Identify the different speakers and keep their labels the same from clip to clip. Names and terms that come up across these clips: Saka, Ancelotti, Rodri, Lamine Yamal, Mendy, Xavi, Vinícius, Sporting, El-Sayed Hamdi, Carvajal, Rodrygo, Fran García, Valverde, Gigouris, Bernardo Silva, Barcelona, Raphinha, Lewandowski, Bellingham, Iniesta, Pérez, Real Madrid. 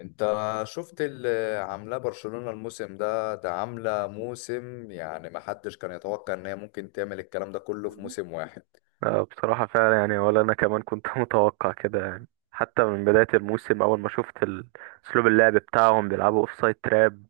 Speaker 1: انت شفت اللي عاملاه برشلونة الموسم ده؟ ده عاملة موسم يعني ما حدش كان يتوقع ان هي ممكن تعمل الكلام ده كله في موسم واحد.
Speaker 2: آه، بصراحة فعلا يعني ولا أنا كمان كنت متوقع كده يعني حتى من بداية الموسم أول ما شفت أسلوب اللعب بتاعهم، بيلعبوا أوفسايد تراب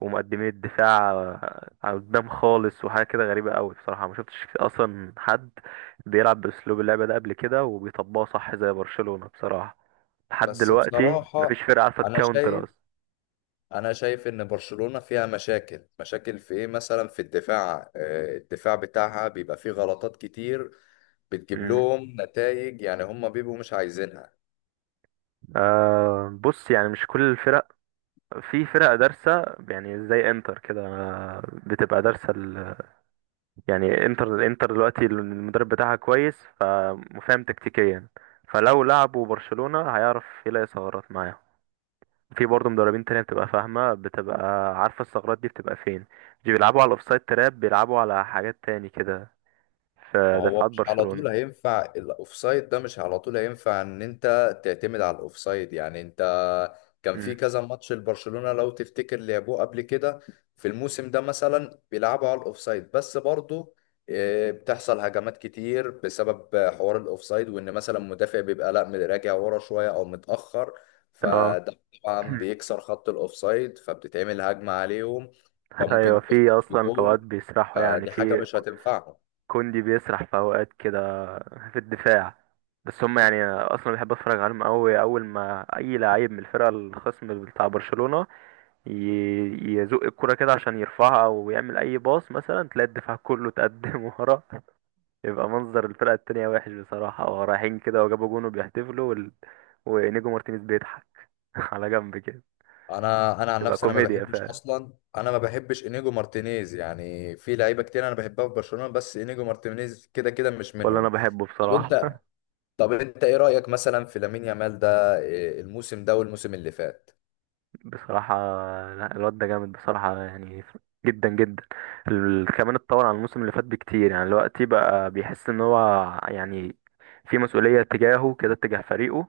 Speaker 2: ومقدمين الدفاع على قدام خالص، وحاجة كده غريبة أوي بصراحة. ما شفتش أصلا حد بيلعب بأسلوب اللعب ده قبل كده وبيطبقه صح زي برشلونة بصراحة. لحد
Speaker 1: بس
Speaker 2: دلوقتي مفيش
Speaker 1: بصراحة
Speaker 2: فرقة عارفة
Speaker 1: انا
Speaker 2: تكاونتر
Speaker 1: شايف
Speaker 2: أصلا.
Speaker 1: انا شايف ان برشلونة فيها مشاكل في ايه، مثلا في الدفاع. الدفاع بتاعها بيبقى فيه غلطات كتير بتجيب
Speaker 2: مم.
Speaker 1: لهم نتائج يعني هم بيبقوا مش عايزينها.
Speaker 2: آه، بص يعني مش كل الفرق. في فرق دارسة يعني زي انتر كده، بتبقى دارسة. يعني انتر، الانتر دلوقتي المدرب بتاعها كويس فمفهم تكتيكيا، فلو لعبوا برشلونة هيعرف يلاقي ثغرات معاهم. في برضه مدربين تانية بتبقى فاهمة، بتبقى عارفة الثغرات دي بتبقى فين. دي بيلعبوا على الاوفسايد تراب، بيلعبوا على حاجات تاني كده في
Speaker 1: ما هو
Speaker 2: دفاعات
Speaker 1: مش على
Speaker 2: برشلونة.
Speaker 1: طول هينفع الاوفسايد ده، مش على طول هينفع ان انت تعتمد على الاوفسايد يعني. انت كان في
Speaker 2: امم،
Speaker 1: كذا ماتش لبرشلونة لو تفتكر لعبوه قبل كده في الموسم ده مثلا بيلعبوا على الاوفسايد، بس برضه بتحصل هجمات كتير بسبب حوار الاوفسايد، وان مثلا مدافع بيبقى لا راجع ورا شوية او متأخر،
Speaker 2: اه،
Speaker 1: فده طبعا بيكسر خط الاوفسايد فبتتعمل هجمة عليهم.
Speaker 2: ايوه.
Speaker 1: فممكن
Speaker 2: في
Speaker 1: تخسر
Speaker 2: اصلا في اوقات
Speaker 1: بجون،
Speaker 2: بيسرحوا يعني،
Speaker 1: فدي حاجة
Speaker 2: في
Speaker 1: مش هتنفعهم.
Speaker 2: كوندي بيسرح في اوقات كده في الدفاع. بس هم يعني اصلا بحب اتفرج عليهم قوي. اول ما اي لعيب من الفرقه الخصم بتاع برشلونه يزق الكره كده عشان يرفعها او يعمل اي باص مثلا، تلاقي الدفاع كله اتقدم ورا. يبقى منظر الفرقه التانية وحش بصراحه، هو رايحين كده وجابوا جون وبيحتفلوا ونيجو مارتينيز بيضحك على جنب كده.
Speaker 1: انا عن
Speaker 2: تبقى
Speaker 1: نفسي انا ما
Speaker 2: كوميديا
Speaker 1: بحبش
Speaker 2: فعلا،
Speaker 1: اصلا انا ما بحبش انيجو مارتينيز، يعني في لعيبه كتير انا بحبها في برشلونه، بس انيجو مارتينيز كده كده مش
Speaker 2: ولا انا
Speaker 1: منهم.
Speaker 2: بحبه
Speaker 1: طب
Speaker 2: بصراحه.
Speaker 1: انت طب انت ايه رايك مثلا في لامين يامال ده؟ إيه الموسم ده والموسم اللي فات؟
Speaker 2: بصراحة لا، الواد ده جامد بصراحة يعني، جدا جدا. كمان اتطور عن الموسم اللي فات بكتير يعني. دلوقتي بقى بيحس ان هو يعني في مسؤولية تجاهه كده، تجاه فريقه،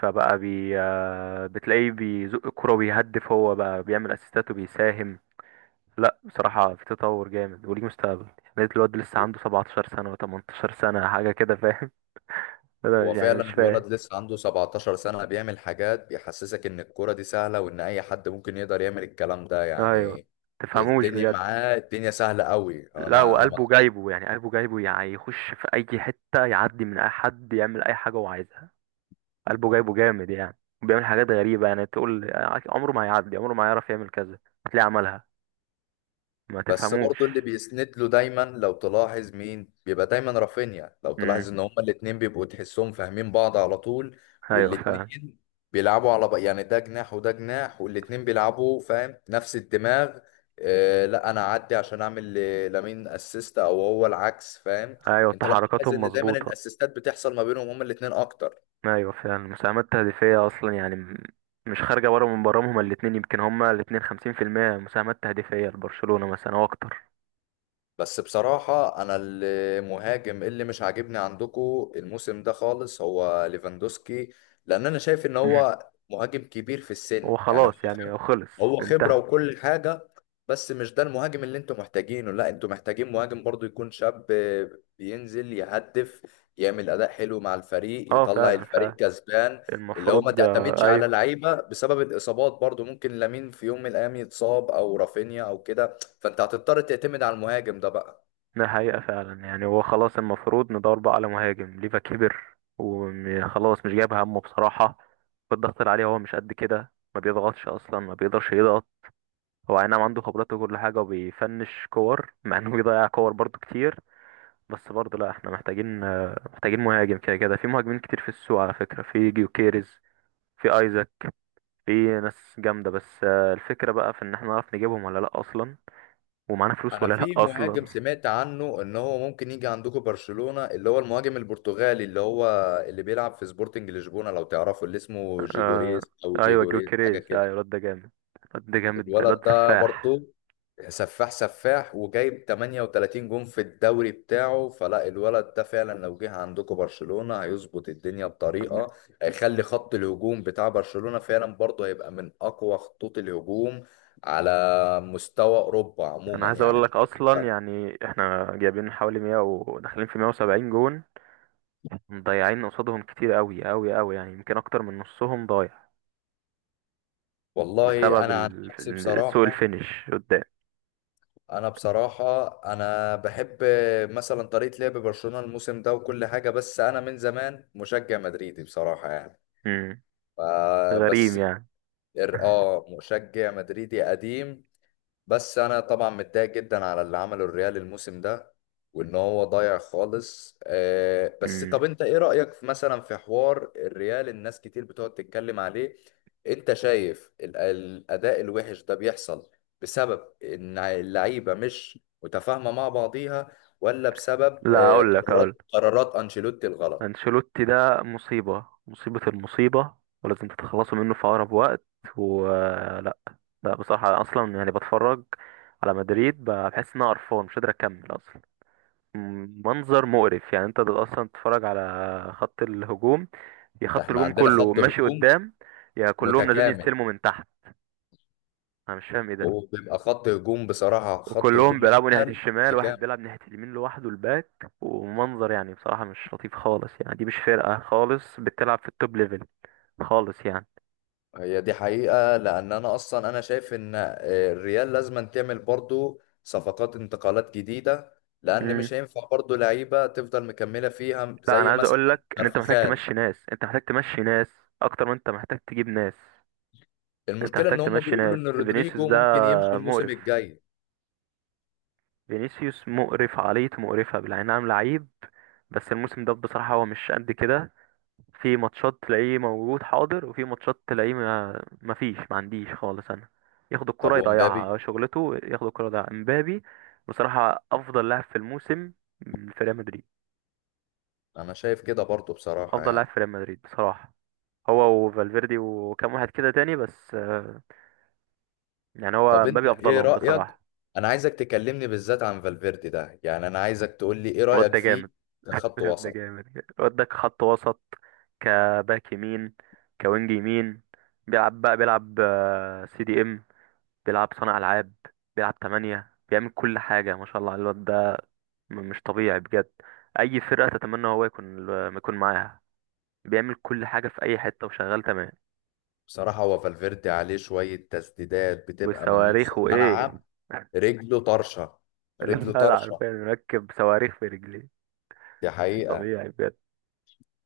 Speaker 2: فبقى بي آه، بتلاقيه بيزق الكرة وبيهدف، هو بقى بيعمل اسيستات وبيساهم. لا بصراحة، في تطور جامد وليه مستقبل. يعني الواد لسه عنده 17 سنة و18 سنة حاجة كده، فاهم؟ أنا
Speaker 1: هو
Speaker 2: يعني مش
Speaker 1: فعلا
Speaker 2: فاهم.
Speaker 1: الولد لسه عنده 17 سنه بيعمل حاجات بيحسسك ان الكوره دي سهله وان اي حد ممكن يقدر يعمل الكلام ده
Speaker 2: ايوه،
Speaker 1: يعني.
Speaker 2: تفهموش
Speaker 1: الدنيا
Speaker 2: بجد.
Speaker 1: معاه، الدنيا سهله قوي. انا
Speaker 2: لا،
Speaker 1: ما انا ما
Speaker 2: وقلبه جايبه يعني، قلبه جايبه يعني يخش في اي حته، يعدي من اي حد، يعمل اي حاجه هو عايزها. قلبه جايبه جامد يعني. بيعمل حاجات غريبه يعني، تقول عمره ما هيعدي، عمره ما هيعرف يعمل كذا، هتلاقيه عملها. ما
Speaker 1: بس
Speaker 2: تفهموش.
Speaker 1: برضو اللي بيسند له دايما لو تلاحظ مين؟ بيبقى دايما رافينيا. لو تلاحظ
Speaker 2: امم.
Speaker 1: ان هما الاتنين بيبقوا تحسهم فاهمين بعض على طول،
Speaker 2: ايوه فعلا.
Speaker 1: والاتنين بيلعبوا على يعني ده جناح وده جناح، والاتنين بيلعبوا فاهم نفس الدماغ. آه لا انا اعدي عشان اعمل لامين اسيست او هو العكس، فاهم؟
Speaker 2: ايوه،
Speaker 1: انت لو تلاحظ
Speaker 2: تحركاتهم
Speaker 1: ان دايما
Speaker 2: مظبوطه.
Speaker 1: الاسيستات بتحصل ما بينهم هما الاتنين اكتر.
Speaker 2: ايوه فعلا، المساهمات التهديفيه اصلا يعني مش خارجه بره من برامج هما الاتنين. يمكن هما الاتنين 50% مساهمات تهديفيه لبرشلونه مثلا او اكتر.
Speaker 1: بس بصراحة أنا المهاجم اللي مش عاجبني عندكو الموسم ده خالص هو ليفاندوسكي، لأن أنا شايف إن
Speaker 2: مم.
Speaker 1: هو مهاجم كبير في
Speaker 2: هو
Speaker 1: السن، يعني هو
Speaker 2: خلاص يعني، هو
Speaker 1: خبرة.
Speaker 2: خلص،
Speaker 1: هو خبرة
Speaker 2: انتهى.
Speaker 1: وكل حاجة، بس مش ده المهاجم اللي أنتوا محتاجينه. لا أنتوا محتاجين مهاجم برضو يكون شاب، بينزل يهدف، يعمل أداء حلو مع الفريق،
Speaker 2: اه
Speaker 1: يطلع
Speaker 2: فعلا
Speaker 1: الفريق
Speaker 2: فعلا،
Speaker 1: كسبان. اللي هو ما
Speaker 2: المفروض
Speaker 1: تعتمدش على
Speaker 2: ايوه.
Speaker 1: لعيبة بسبب الإصابات، برضو ممكن لامين في يوم من الأيام يتصاب أو رافينيا أو كده، فانت هتضطر تعتمد على المهاجم ده بقى.
Speaker 2: ده حقيقة فعلا يعني، هو خلاص. المفروض ندور بقى على مهاجم. ليفا كبر وخلاص، مش جايب همه بصراحة. والضغط اللي عليه هو مش قد كده، ما بيضغطش اصلا، ما بيقدرش يضغط. هو اي نعم عنده خبرات وكل حاجة وبيفنش كور، مع انه بيضيع كور برضو كتير. بس برضو لا، احنا محتاجين محتاجين مهاجم، كده كده في مهاجمين كتير في السوق على فكرة. في جيوكيريز، في ايزاك، في ناس جامدة، بس الفكرة بقى في ان احنا نعرف نجيبهم ولا لا اصلا، ومعانا فلوس
Speaker 1: انا
Speaker 2: ولا لا
Speaker 1: في مهاجم
Speaker 2: اصلا.
Speaker 1: سمعت عنه ان هو ممكن يجي عندكم برشلونة، اللي هو المهاجم البرتغالي اللي هو اللي بيلعب في سبورتنج لشبونة لو تعرفه، اللي اسمه
Speaker 2: آه،
Speaker 1: جيجوريس او
Speaker 2: ايوه جو
Speaker 1: جيجوريس حاجة
Speaker 2: كريز، ايوه
Speaker 1: كده.
Speaker 2: الواد ده جامد، الواد ده جامد، الواد
Speaker 1: الولد
Speaker 2: ده
Speaker 1: ده
Speaker 2: سفاح.
Speaker 1: برضه سفاح، سفاح وجايب 38 جون في الدوري بتاعه. فلا الولد ده فعلا لو جه عندكم برشلونة هيظبط الدنيا بطريقة، هيخلي خط الهجوم بتاع برشلونة فعلا برضه هيبقى من أقوى خطوط الهجوم على مستوى أوروبا
Speaker 2: انا
Speaker 1: عموما
Speaker 2: عايز اقول
Speaker 1: يعني.
Speaker 2: لك اصلا يعني، احنا جايبين حوالي 100 وداخلين في 170 جون، مضيعين قصادهم كتير قوي قوي قوي يعني، يمكن اكتر من نصهم ضايع
Speaker 1: والله
Speaker 2: بسبب
Speaker 1: أنا عن نفسي
Speaker 2: سوء
Speaker 1: بصراحة،
Speaker 2: الفينش قدام.
Speaker 1: أنا بصراحة أنا بحب مثلا طريقة لعب برشلونة الموسم ده وكل حاجة، بس أنا من زمان مشجع مدريدي بصراحة يعني.
Speaker 2: امم.
Speaker 1: آه،
Speaker 2: غريم
Speaker 1: بس
Speaker 2: يعني.
Speaker 1: ال- اه مشجع مدريدي قديم. بس انا طبعا متضايق جدا على اللي عمله الريال الموسم ده، وان هو ضايع خالص. آه، بس
Speaker 2: امم.
Speaker 1: طب انت ايه رأيك في مثلا في حوار الريال؟ الناس كتير بتقعد تتكلم عليه. انت شايف الاداء الوحش ده بيحصل بسبب ان اللعيبة مش متفاهمة مع بعضيها، ولا بسبب
Speaker 2: لا اقول لك،
Speaker 1: قرارات
Speaker 2: اقول
Speaker 1: قرارات انشيلوتي الغلط؟
Speaker 2: انشيلوتي ده مصيبة، مصيبة، المصيبة، ولازم تتخلصوا منه في أقرب وقت ولا لا؟ لا، بصراحة أصلا يعني، بتفرج على مدريد بحس إن أنا قرفان، مش قادر أكمل أصلا. منظر مقرف يعني. أنت ده أصلا تتفرج على خط الهجوم، يا خط
Speaker 1: احنا
Speaker 2: الهجوم
Speaker 1: عندنا
Speaker 2: كله
Speaker 1: خط
Speaker 2: ماشي
Speaker 1: هجوم
Speaker 2: قدام، يا كلهم نازلين
Speaker 1: متكامل،
Speaker 2: يستلموا من تحت. أنا مش فاهم إيه ده.
Speaker 1: وبيبقى خط هجوم بصراحة، خط
Speaker 2: وكلهم
Speaker 1: هجوم
Speaker 2: بيلعبوا ناحية
Speaker 1: الريال
Speaker 2: الشمال، واحد
Speaker 1: مكان.
Speaker 2: بيلعب ناحية اليمين لوحده الباك، ومنظر يعني بصراحة مش لطيف خالص يعني. دي مش فرقة خالص بتلعب في التوب ليفل خالص يعني.
Speaker 1: هي دي حقيقة، لأن أنا أصلا أنا شايف إن الريال لازم تعمل برضو صفقات انتقالات جديدة، لأن
Speaker 2: امم.
Speaker 1: مش هينفع برضو لعيبة تفضل مكملة فيها
Speaker 2: لا انا
Speaker 1: زي
Speaker 2: عايز
Speaker 1: مثلا
Speaker 2: اقول لك ان انت محتاج
Speaker 1: كارفخال.
Speaker 2: تمشي ناس، اكتر ما انت محتاج تجيب ناس. انت
Speaker 1: المشكلة
Speaker 2: محتاج
Speaker 1: إن هم
Speaker 2: تمشي
Speaker 1: بيقولوا
Speaker 2: ناس.
Speaker 1: إن
Speaker 2: فينيسيوس
Speaker 1: رودريجو
Speaker 2: ده
Speaker 1: ممكن يمشي الموسم
Speaker 2: مقرف،
Speaker 1: الجاي.
Speaker 2: فينيسيوس مقرف، عقليته مقرفة بالعين، نعم لعيب. بس الموسم ده بصراحة هو مش قد كده. في ماتشات تلاقيه موجود حاضر، وفي ماتشات تلاقيه ما مفيش، ما عنديش خالص انا. ياخد
Speaker 1: طب
Speaker 2: الكرة
Speaker 1: ومبابي؟
Speaker 2: يضيعها شغلته، ياخد الكرة يضيعها. امبابي بصراحة افضل لاعب في الموسم في ريال مدريد.
Speaker 1: أنا شايف كده برضو بصراحة
Speaker 2: افضل لاعب
Speaker 1: يعني.
Speaker 2: في ريال مدريد بصراحة، هو وفالفيردي وكام واحد كده تاني، بس يعني هو
Speaker 1: طب أنت
Speaker 2: مبابي
Speaker 1: إيه
Speaker 2: افضلهم
Speaker 1: رأيك؟
Speaker 2: بصراحه.
Speaker 1: أنا عايزك تكلمني بالذات عن فالفيردي ده، يعني أنا عايزك تقول لي إيه
Speaker 2: الواد
Speaker 1: رأيك
Speaker 2: ده جامد.
Speaker 1: فيه كخط
Speaker 2: الواد ده
Speaker 1: وسط؟
Speaker 2: جامد. الواد ده كخط وسط، كباك يمين، كوينج يمين، بيلعب بقى بيلعب سي دي ام، بيلعب صانع العاب، بيلعب تمانية، بيعمل كل حاجه، ما شاء الله على الواد ده. مش طبيعي بجد. اي فرقه تتمنى هو يكون، يكون معاها. بيعمل كل حاجه في اي حته وشغال تمام.
Speaker 1: بصراحة هو فالفيردي عليه شوية تسديدات بتبقى من نص
Speaker 2: وصواريخ وايه
Speaker 1: الملعب. رجله طرشة، رجله
Speaker 2: الواد
Speaker 1: طرشة،
Speaker 2: عارفين مركب صواريخ في رجليه.
Speaker 1: دي
Speaker 2: مش
Speaker 1: حقيقة.
Speaker 2: طبيعي بجد،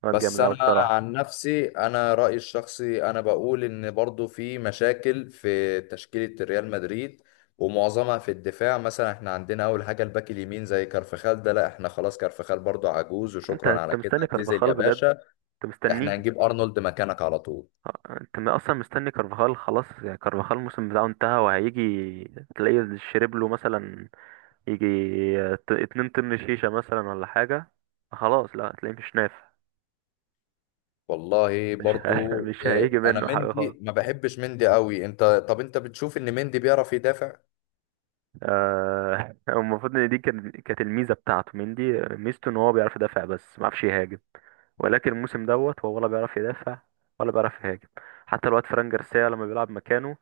Speaker 2: واد
Speaker 1: بس
Speaker 2: جامد قوي
Speaker 1: أنا
Speaker 2: بصراحه.
Speaker 1: عن نفسي أنا رأيي الشخصي أنا بقول إن برضو في مشاكل في تشكيلة ريال مدريد، ومعظمها في الدفاع. مثلا احنا عندنا أول حاجة الباك اليمين زي كارفخال ده، لا احنا خلاص كارفخال برضو عجوز،
Speaker 2: انت
Speaker 1: وشكرا
Speaker 2: انت
Speaker 1: على كده
Speaker 2: مستني
Speaker 1: اعتزل
Speaker 2: كارفاخال
Speaker 1: يا
Speaker 2: بجد؟
Speaker 1: باشا.
Speaker 2: انت
Speaker 1: احنا
Speaker 2: مستنيه؟
Speaker 1: هنجيب أرنولد مكانك على طول.
Speaker 2: اه، انت اصلا مستني كارفاخال؟ خلاص يعني كارفاخال الموسم بتاعه انتهى. وهيجي تلاقيه شرب له مثلا، يجي 2 طن شيشه مثلا ولا حاجه. خلاص لا، هتلاقيه مش نافع.
Speaker 1: والله
Speaker 2: مش ه...
Speaker 1: برضو
Speaker 2: مش هيجي
Speaker 1: انا
Speaker 2: منه حاجه
Speaker 1: مندي
Speaker 2: خالص.
Speaker 1: ما بحبش مندي قوي. انت طب انت بتشوف ان مندي بيعرف يدافع؟
Speaker 2: آه، هو المفروض ان دي كانت الميزه بتاعته. مندي ميزته ان هو بيعرف يدافع بس ما بيعرفش يهاجم، ولكن الموسم دوت هو ولا بيعرف يدافع ولا بيعرف يهاجم. حتى الواد فران جارسيا لما بيلعب مكانه،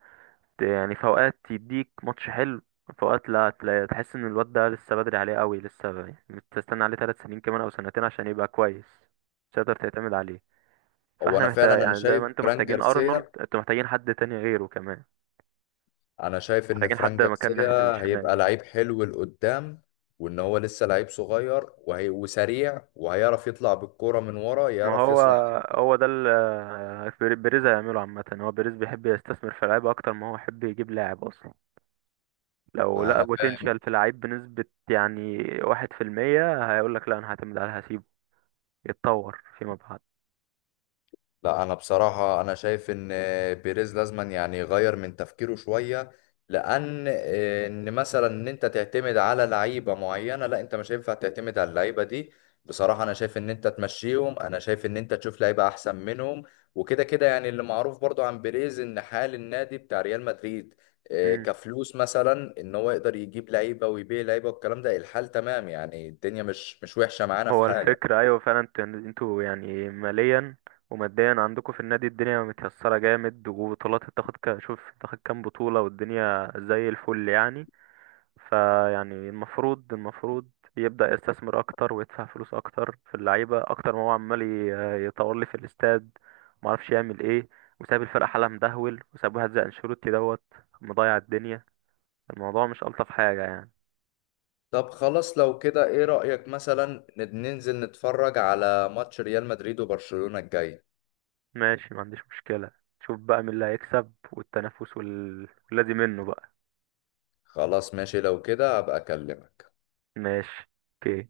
Speaker 2: يعني في اوقات يديك ماتش حلو، في اوقات لا، تحس ان الواد ده لسه بدري عليه قوي. لسه تستنى عليه 3 سنين كمان او سنتين عشان يبقى كويس. مش هتقدر تعتمد عليه.
Speaker 1: هو
Speaker 2: فاحنا
Speaker 1: انا فعلا
Speaker 2: محتاج
Speaker 1: انا
Speaker 2: يعني، زي
Speaker 1: شايف
Speaker 2: ما انتوا
Speaker 1: فران
Speaker 2: محتاجين ارنولد،
Speaker 1: جارسيا
Speaker 2: انتوا محتاجين حد تاني غيره كمان،
Speaker 1: انا شايف ان
Speaker 2: محتاجين
Speaker 1: فران
Speaker 2: حد مكان
Speaker 1: جارسيا
Speaker 2: ناحية الشمال
Speaker 1: هيبقى
Speaker 2: يعني.
Speaker 1: لعيب حلو لقدام، وان هو لسه لعيب صغير وهي وسريع، وهيعرف يطلع بالكرة من ورا،
Speaker 2: ما
Speaker 1: يعرف
Speaker 2: هو،
Speaker 1: يصنع.
Speaker 2: هو ده اللي بيريز هيعمله عامة. هو بيريز بيحب يستثمر في لعيبة أكتر ما هو يحب يجيب لاعب أصلا. لو لقى
Speaker 1: انا فاهم.
Speaker 2: بوتنشال في لعيب بنسبة يعني 1%، هيقولك لا أنا هعتمد عليه، هسيبه يتطور فيما بعد.
Speaker 1: لا انا بصراحه انا شايف ان بيريز لازما يعني يغير من تفكيره شويه، لان ان مثلا ان انت تعتمد على لعيبه معينه، لا انت مش هينفع تعتمد على اللعيبه دي. بصراحه انا شايف ان انت تمشيهم، انا شايف ان انت تشوف لعيبه احسن منهم. وكده كده يعني اللي معروف برضو عن بيريز ان حال النادي بتاع ريال مدريد
Speaker 2: مم.
Speaker 1: كفلوس مثلا ان هو يقدر يجيب لعيبه ويبيع لعيبه والكلام ده، الحال تمام يعني، الدنيا مش وحشه معانا في
Speaker 2: هو
Speaker 1: حاجه.
Speaker 2: الفكرة أيوة فعلا، انتوا يعني، انتوا يعني ماليا وماديا عندكم في النادي الدنيا متيسرة جامد، وبطولات تاخد، شوف تاخد كام بطولة والدنيا زي الفل يعني. فيعني المفروض، يبدأ يستثمر أكتر ويدفع فلوس أكتر في اللعيبة، أكتر ما هو عمال يطور لي في الاستاد، معرفش يعمل إيه، وساب الفرقة حالها مدهول، وساب واحد زي أنشيلوتي دوت مضيع الدنيا. الموضوع مش ألطف حاجة يعني.
Speaker 1: طب خلاص لو كده ايه رأيك مثلا ننزل نتفرج على ماتش ريال مدريد وبرشلونة الجاي؟
Speaker 2: ماشي، ما عنديش مشكلة. شوف بقى مين اللي هيكسب والتنافس والذي منه بقى.
Speaker 1: خلاص ماشي، لو كده هبقى اكلمك.
Speaker 2: ماشي، اوكي.